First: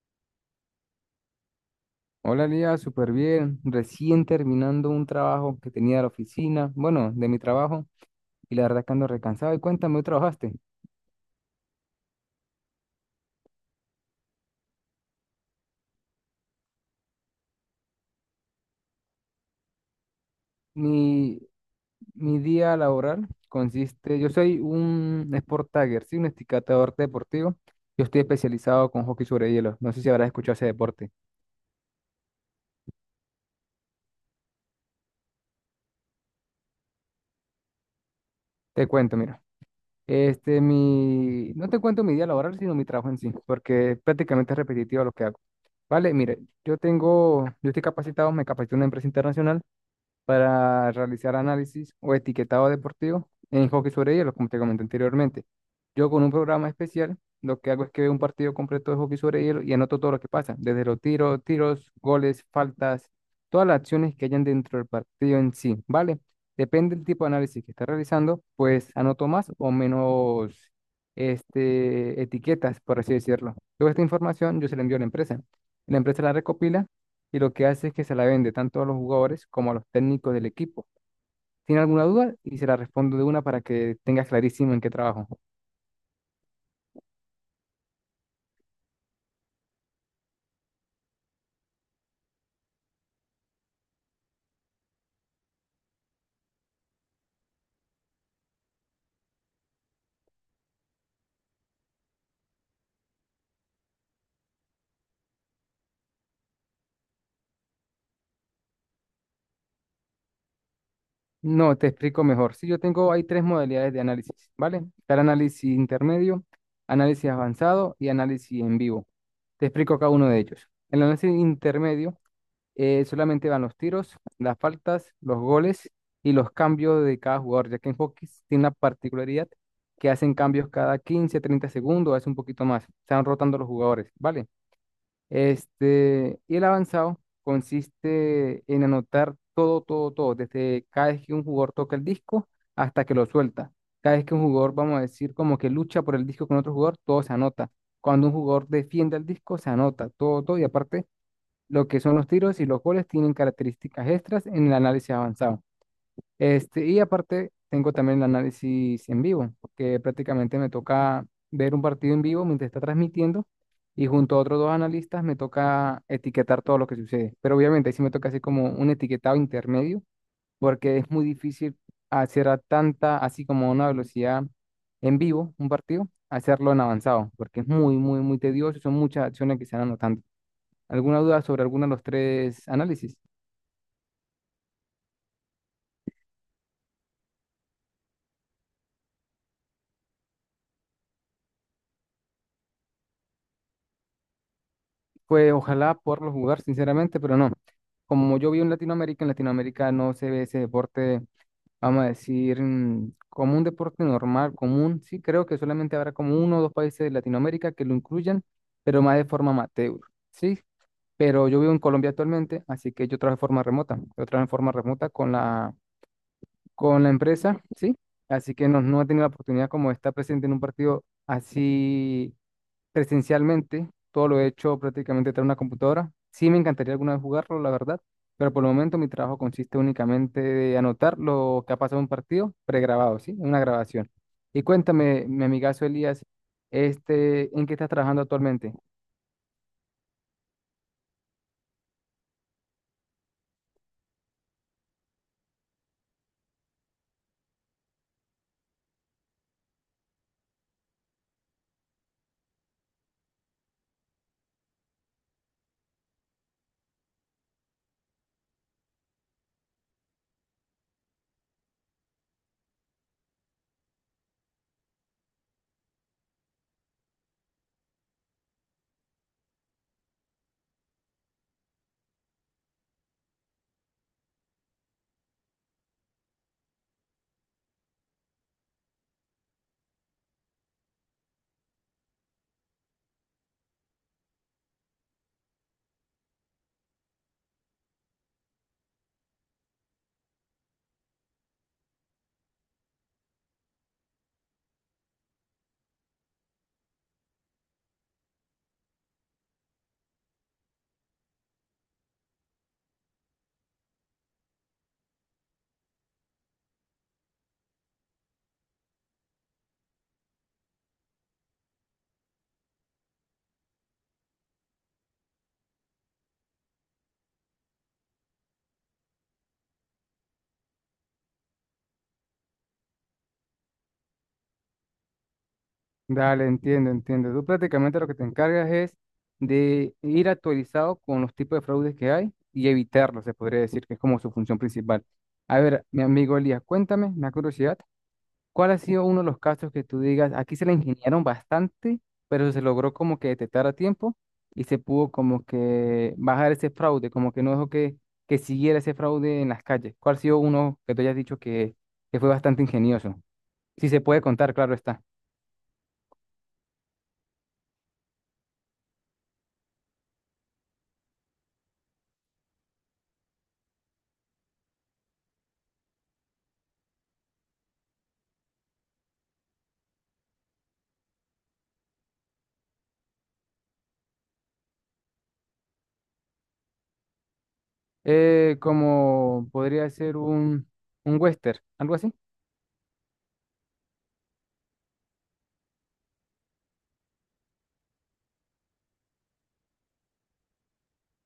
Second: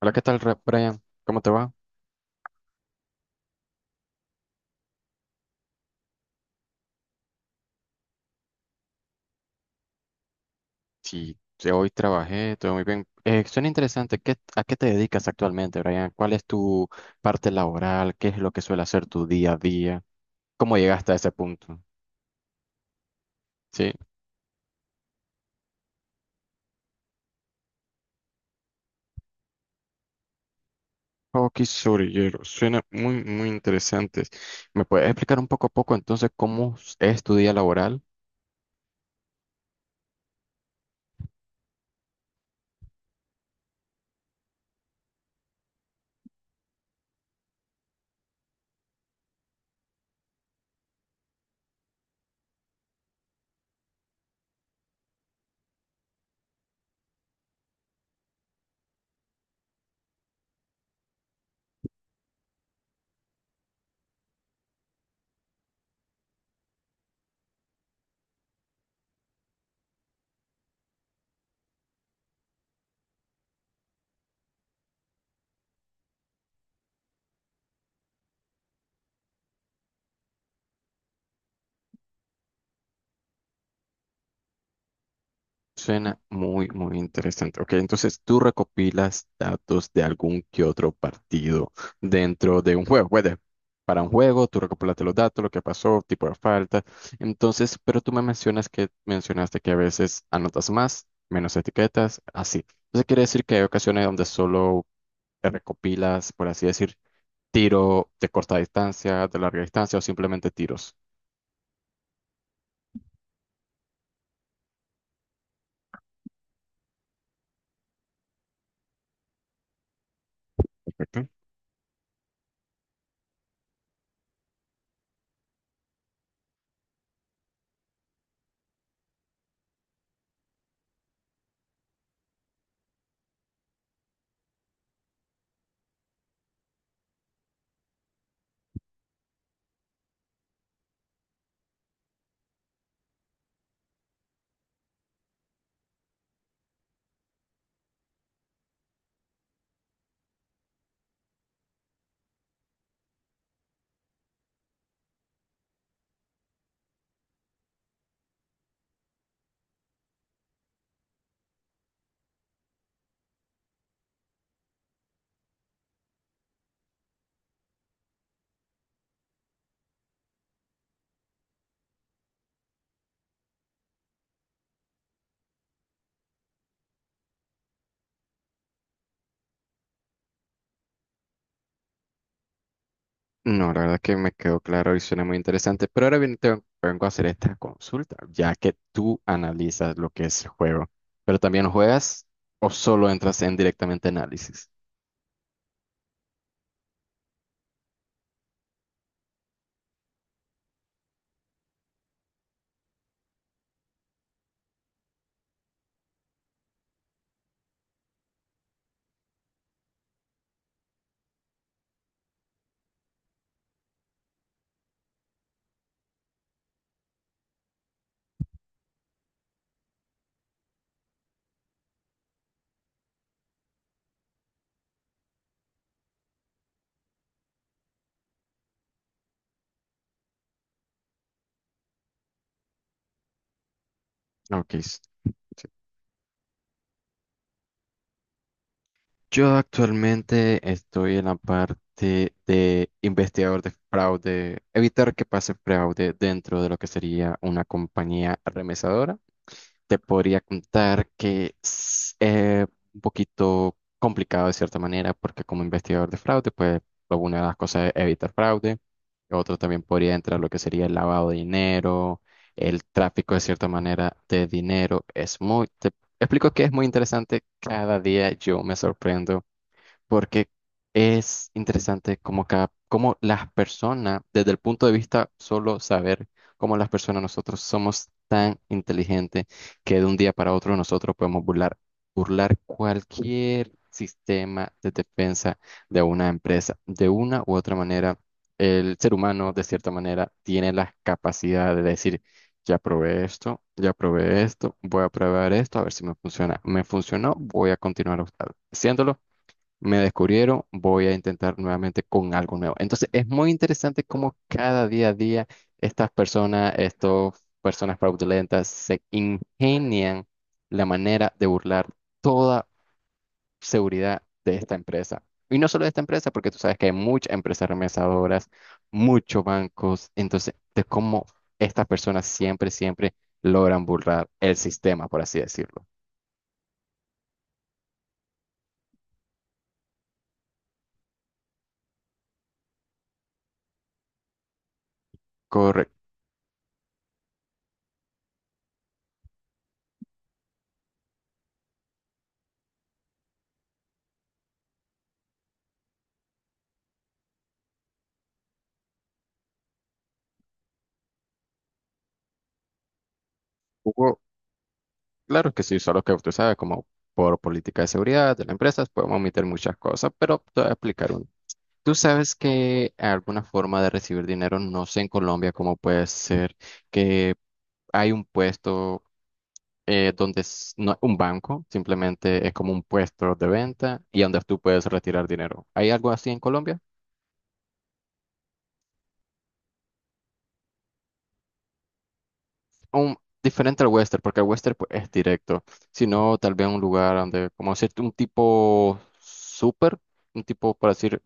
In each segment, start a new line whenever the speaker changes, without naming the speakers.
Hola, ¿qué tal, Brian? ¿Cómo te va?
Hola Lía, súper bien. Recién terminando un trabajo que tenía de la oficina, bueno, de mi trabajo, y la verdad que ando recansado. Y cuéntame, ¿hoy trabajaste?
Sí, sí, hoy trabajé, todo muy bien. Suena interesante. ¿A qué te dedicas actualmente, Brian? ¿Cuál es tu parte laboral? ¿Qué es lo que suele hacer tu día a día? ¿Cómo llegaste a ese
Mi,
punto?
mi día laboral
Sí.
consiste, yo soy un sport tagger, sí, un esticatador deportivo. Yo estoy especializado con hockey sobre hielo. No sé si habrás escuchado ese deporte.
Hockey sobre hielo. Suena muy, muy interesante. ¿Me puedes explicar un poco a poco entonces cómo es tu día laboral?
Te cuento, mira. Mi, no te cuento mi día laboral, sino mi trabajo en sí, porque prácticamente es repetitivo lo que hago. Vale, mire, yo tengo, yo estoy capacitado, me capacité en una empresa internacional para realizar análisis o etiquetado deportivo en hockey sobre hielo, como te comenté anteriormente. Yo con un programa especial, lo que hago es que veo un partido completo de hockey sobre hielo y anoto todo lo que pasa, desde los tiros, goles, faltas, todas las acciones que hayan dentro del partido en sí, ¿vale? Depende del tipo de análisis que esté realizando, pues anoto más o menos etiquetas, por así decirlo. Toda esta información yo se la envío a la empresa. La empresa la recopila y lo que hace es que se la vende tanto a los jugadores como a los técnicos del equipo. ¿Tiene alguna duda? Y se la respondo de una para que tengas clarísimo en qué trabajo.
Suena muy, muy interesante. Ok, entonces tú recopilas datos de algún que otro partido dentro de un juego. Para un juego, tú recopilaste los datos, lo que pasó, tipo de falta. Entonces, pero tú me mencionas que mencionaste que a veces anotas más, menos etiquetas, así. Entonces quiere decir que hay ocasiones donde solo te recopilas, por así decir, tiro de corta distancia, de larga distancia o simplemente tiros.
No, te explico mejor. Sí, yo tengo, hay tres modalidades de análisis, ¿vale? Está el análisis intermedio, análisis avanzado y análisis en vivo. Te explico cada uno de ellos. El
Ok.
análisis intermedio solamente van los tiros, las faltas, los goles y los cambios de cada jugador, ya que en hockey tiene una particularidad que hacen cambios cada 15, 30 segundos, hace un poquito más, se van rotando los jugadores, ¿vale? Y el avanzado consiste en anotar todo, todo, todo, desde cada vez que un jugador toca el disco hasta que lo suelta. Cada vez que un jugador, vamos a decir, como que lucha por el disco con otro jugador, todo se anota. Cuando un jugador defiende el disco, se anota todo, todo, y aparte lo que son los tiros y los goles tienen características extras en el análisis avanzado. Y aparte, tengo también el análisis en vivo, que prácticamente me toca ver un partido en vivo mientras está transmitiendo y junto a otros dos analistas me toca etiquetar todo lo que sucede. Pero obviamente ahí sí me toca hacer como un etiquetado intermedio, porque es muy difícil hacer a tanta, así como a una velocidad en vivo, un partido, hacerlo en avanzado, porque es muy, muy, muy tedioso, son muchas acciones que se van anotando. ¿Alguna duda sobre alguno de los tres análisis?
No, la verdad que me quedó claro y suena muy interesante, pero ahora bien te vengo a hacer esta consulta, ya que tú analizas lo que es el juego, pero también juegas o solo entras en directamente análisis.
Pues ojalá poderlo jugar, sinceramente, pero no. Como yo vi en Latinoamérica no se ve ese deporte, vamos a decir, como un deporte normal, común. Sí, creo que solamente habrá como uno o dos países de Latinoamérica que lo incluyan, pero más de forma amateur. Sí, pero yo vivo en Colombia actualmente, así que yo trabajo de forma remota. Yo trabajo en forma remota con la empresa, sí. Así que no, no he tenido la oportunidad como de estar presente en un partido así presencialmente, todo lo he hecho prácticamente tras una computadora. Sí me encantaría alguna vez jugarlo, la verdad, pero por el momento mi trabajo consiste únicamente de anotar lo que ha pasado en un partido pregrabado, ¿sí? En una grabación. Y
Ok,
cuéntame, mi amigazo Elías, ¿en qué estás trabajando actualmente?
yo actualmente estoy en la parte de investigador de fraude, evitar que pase fraude dentro de lo que sería una compañía remesadora. Te podría contar que es un poquito complicado de cierta manera, porque como investigador de fraude, pues una de las cosas es evitar fraude. Otro también podría entrar lo que sería el lavado de dinero, el tráfico de cierta manera de dinero. Es muy, explico que es muy interesante. Cada día yo me sorprendo porque es interesante como cada, cómo las personas, desde el punto de vista solo saber cómo las personas nosotros somos tan inteligentes que de un día para otro nosotros podemos burlar, burlar cualquier sistema de defensa de una empresa. De una u otra manera, el ser humano, de cierta manera, tiene la capacidad de decir, ya probé esto, voy a probar esto, a ver si me funciona. Me funcionó, voy a continuar haciéndolo, me descubrieron, voy a intentar nuevamente con algo nuevo. Entonces, es muy interesante cómo cada día a día estas personas fraudulentas, se ingenian la manera de burlar toda seguridad de esta empresa. Y no solo de esta empresa, porque tú sabes que hay muchas empresas remesadoras, muchos bancos. Entonces, de cómo estas personas siempre, siempre logran burlar el sistema, por así decirlo.
Dale, entiendo, entiendo. Tú prácticamente lo que te encargas es de ir actualizado con los tipos de fraudes que hay y evitarlos, se podría decir que es como su función principal. A ver, mi
Correcto.
amigo Elías, cuéntame, me da curiosidad, ¿cuál ha sido uno de los casos que tú digas, aquí se la ingeniaron bastante, pero se logró como que detectar a tiempo y se pudo como que bajar ese fraude, como que no dejó que siguiera ese fraude en las calles? ¿Cuál ha sido uno que tú hayas dicho que fue bastante ingenioso? Si se puede
Hugo,
contar, claro está.
claro que sí, solo que usted sabe, como por política de seguridad de las empresas, podemos omitir muchas cosas, pero te voy a explicar uno. Tú sabes que alguna forma de recibir dinero, no sé en Colombia cómo puede ser que hay un puesto, donde no es un banco, simplemente es como un puesto de venta y donde tú puedes retirar dinero. ¿Hay algo así en Colombia?
¿Como podría ser un western, algo así?
un- Diferente al western, porque el western pues, es directo, sino tal vez un lugar donde, como decir un tipo súper, un tipo, para decir,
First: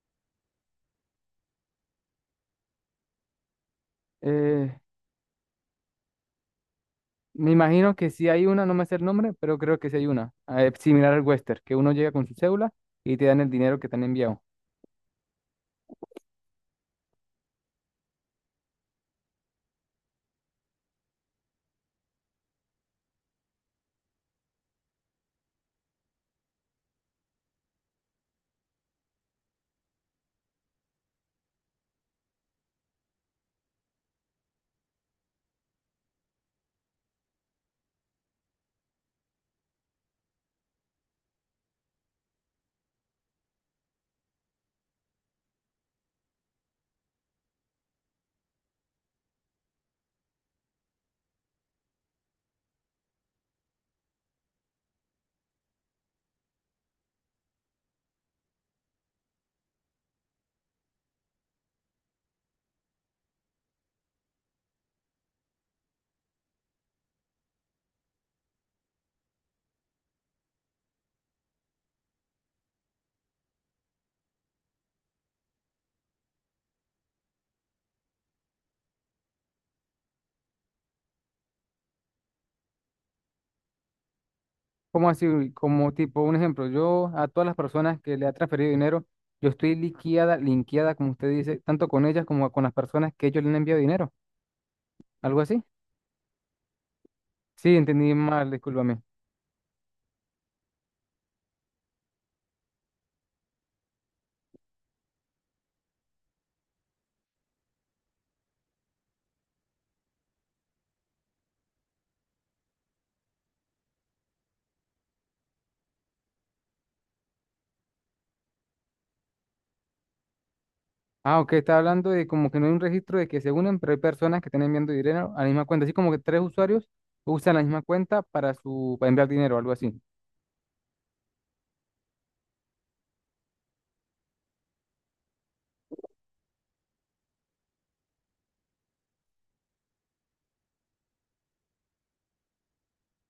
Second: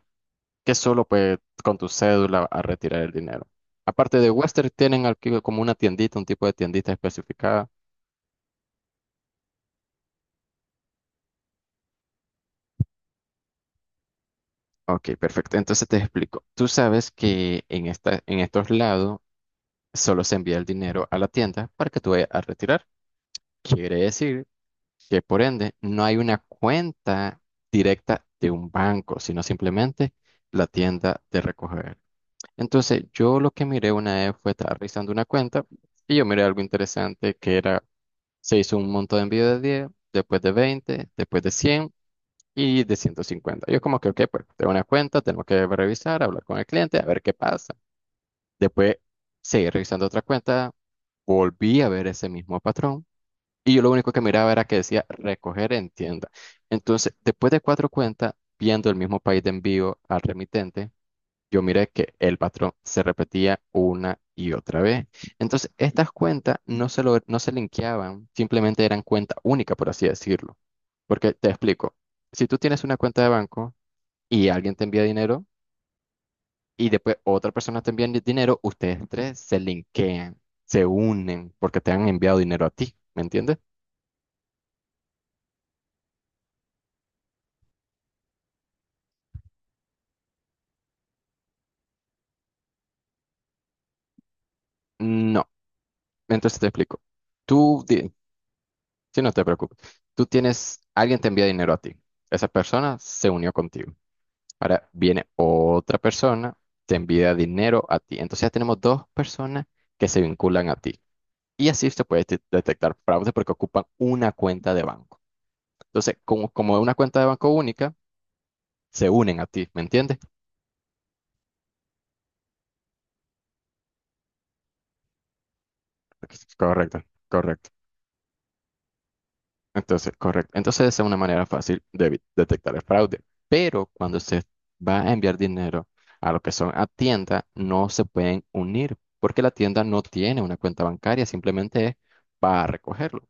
que solo pues con tu cédula a retirar el dinero. Aparte de Western,
Eh,
tienen aquí como una tiendita, un tipo de tiendita
me
especificada.
imagino que sí hay una, no me sé el nombre, pero creo que sí hay una, similar al western, que uno llega con su cédula y te dan el dinero que te han enviado.
Ok, perfecto. Entonces te explico. Tú sabes que en esta, en estos lados solo se envía el dinero a la tienda para que tú vayas a retirar. Quiere decir que por ende no hay una cuenta directa de un banco, sino simplemente la tienda de recoger. Entonces, yo lo que miré una vez fue estar revisando una cuenta y yo miré algo interesante que era, se hizo un monto de envío de 10, después de 20, después de 100 y de 150. Yo como que, ok, pues tengo una cuenta, tengo que revisar, hablar con el cliente, a ver qué pasa. Después seguí revisando otra cuenta, volví a ver ese mismo patrón y yo lo único que miraba era que decía recoger en tienda. Entonces, después de cuatro cuentas, viendo el mismo país de envío al remitente, yo miré que el patrón se repetía una y otra vez. Entonces, estas cuentas no se, lo, no se linkeaban, simplemente eran cuenta única, por así decirlo. Porque te explico, si tú tienes una cuenta de banco y alguien te envía dinero, y después otra persona te envía dinero, ustedes tres se linkean, se unen porque te han enviado dinero a ti, ¿me entiendes?
¿Como así? Como tipo, un ejemplo, yo a todas las personas que le ha transferido dinero, yo estoy liqueada, linkeada, como usted dice, tanto con ellas como con las personas que ellos le han enviado dinero. ¿Algo
No,
así?
entonces te explico.
Sí,
Tú, di-
entendí mal, discúlpame.
sí, no te preocupes, tú tienes, alguien te envía dinero a ti, esa persona se unió contigo. Ahora viene otra persona, te envía dinero a ti. Entonces ya tenemos dos personas que se vinculan a ti. Y así se puede detectar fraude porque ocupan una cuenta de banco. Entonces, como es una cuenta de banco única, se unen a ti, ¿me entiendes?
Ah, ok, está hablando de como que no hay un registro de que se unen, pero hay personas que están enviando dinero a la misma cuenta. Así como que tres usuarios
Correcto,
usan la
correcto.
misma cuenta para su, para enviar dinero, algo así.
Entonces, correcto. Entonces, esa es una manera fácil de detectar el fraude. Pero cuando se va a enviar dinero a lo que son a tienda, no se pueden unir porque la tienda no tiene una cuenta bancaria, simplemente es para recogerlo.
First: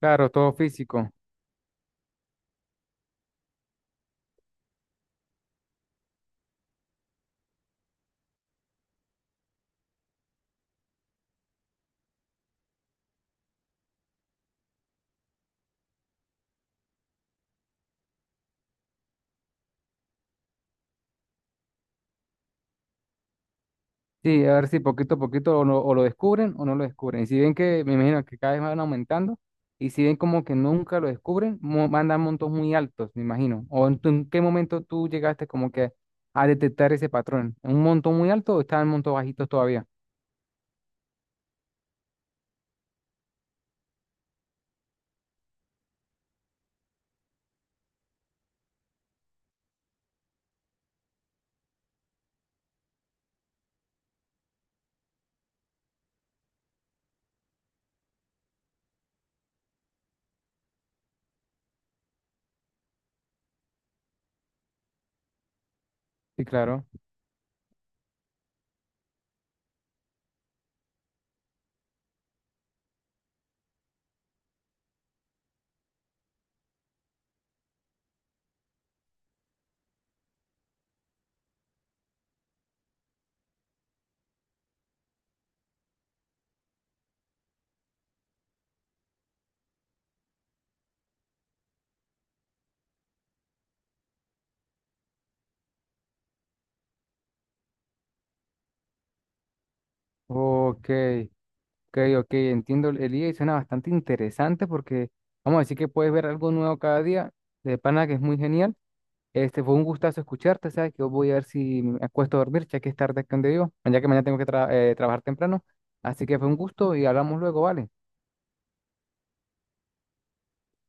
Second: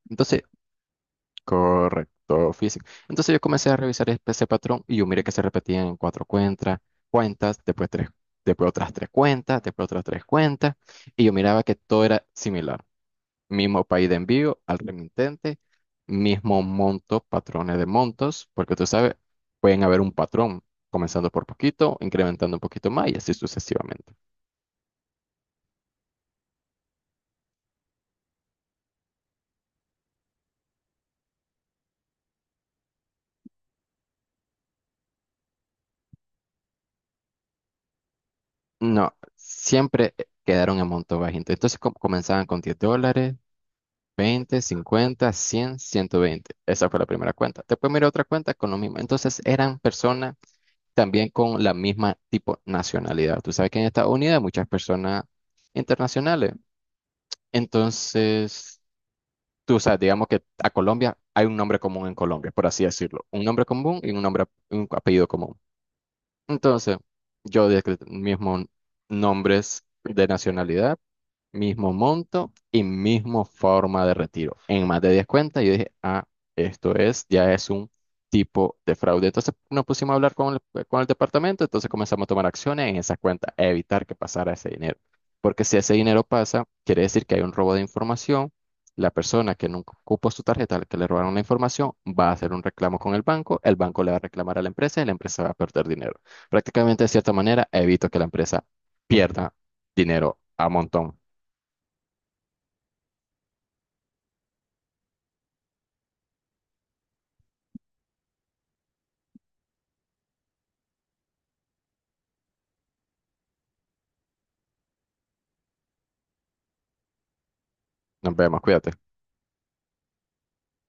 Claro,
Entonces,
todo físico.
correcto, físico. Entonces yo comencé a revisar ese patrón y yo miré que se repetían en cuatro cuentas, después tres, después otras tres cuentas, después otras tres cuentas, y yo miraba que todo era similar. Mismo país de envío al remitente, mismo monto, patrones de montos, porque tú sabes, pueden haber un patrón comenzando por poquito, incrementando un poquito más y así sucesivamente.
Sí, a ver si poquito a poquito o, no- o lo descubren o no lo descubren. Y si ven que, me imagino que cada vez van aumentando, y si ven como que nunca lo descubren, mo- mandan montos muy altos, me imagino. ¿O en, tu- en qué momento tú llegaste como que a detectar ese patrón? ¿Un monto muy alto o estaban montos
No,
bajitos todavía?
siempre quedaron en monto bajito. Entonces comenzaban con $10. 20, 50, 100, 120. Esa fue la primera cuenta. Después miré otra cuenta con lo mismo. Entonces eran personas también con la misma tipo nacionalidad. Tú sabes que en Estados Unidos hay muchas personas internacionales. Entonces, tú sabes, digamos que a Colombia hay un nombre común en Colombia, por así decirlo. Un nombre común y un nombre, un apellido común.
Sí, claro.
Entonces, yo de mismo nombres de nacionalidad, mismo monto y mismo forma de retiro. En más de 10 cuentas, yo dije, ah, esto es, ya es un tipo de fraude. Entonces nos pusimos a hablar con el departamento, entonces comenzamos a tomar acciones en esas cuentas, a evitar que pasara ese dinero. Porque si ese dinero pasa, quiere decir que hay un robo de información. La persona que nunca ocupó su tarjeta, que le robaron la información, va a hacer un reclamo con el banco le va a reclamar a la empresa y la empresa va a perder dinero. Prácticamente, de cierta manera, evito que la empresa pierda dinero a
Ok,
montón.
ok, ok, entiendo el día y suena bastante interesante porque vamos a decir que puedes ver algo nuevo cada día, de pana que es muy genial. Este fue un gustazo escucharte, ¿sabes? Que yo voy a ver si me acuesto a dormir, ya que es tarde aquí donde vivo, ya que mañana tengo que trabajar temprano. Así que fue un gusto y hablamos luego, ¿vale?
Nos vemos, cuídate.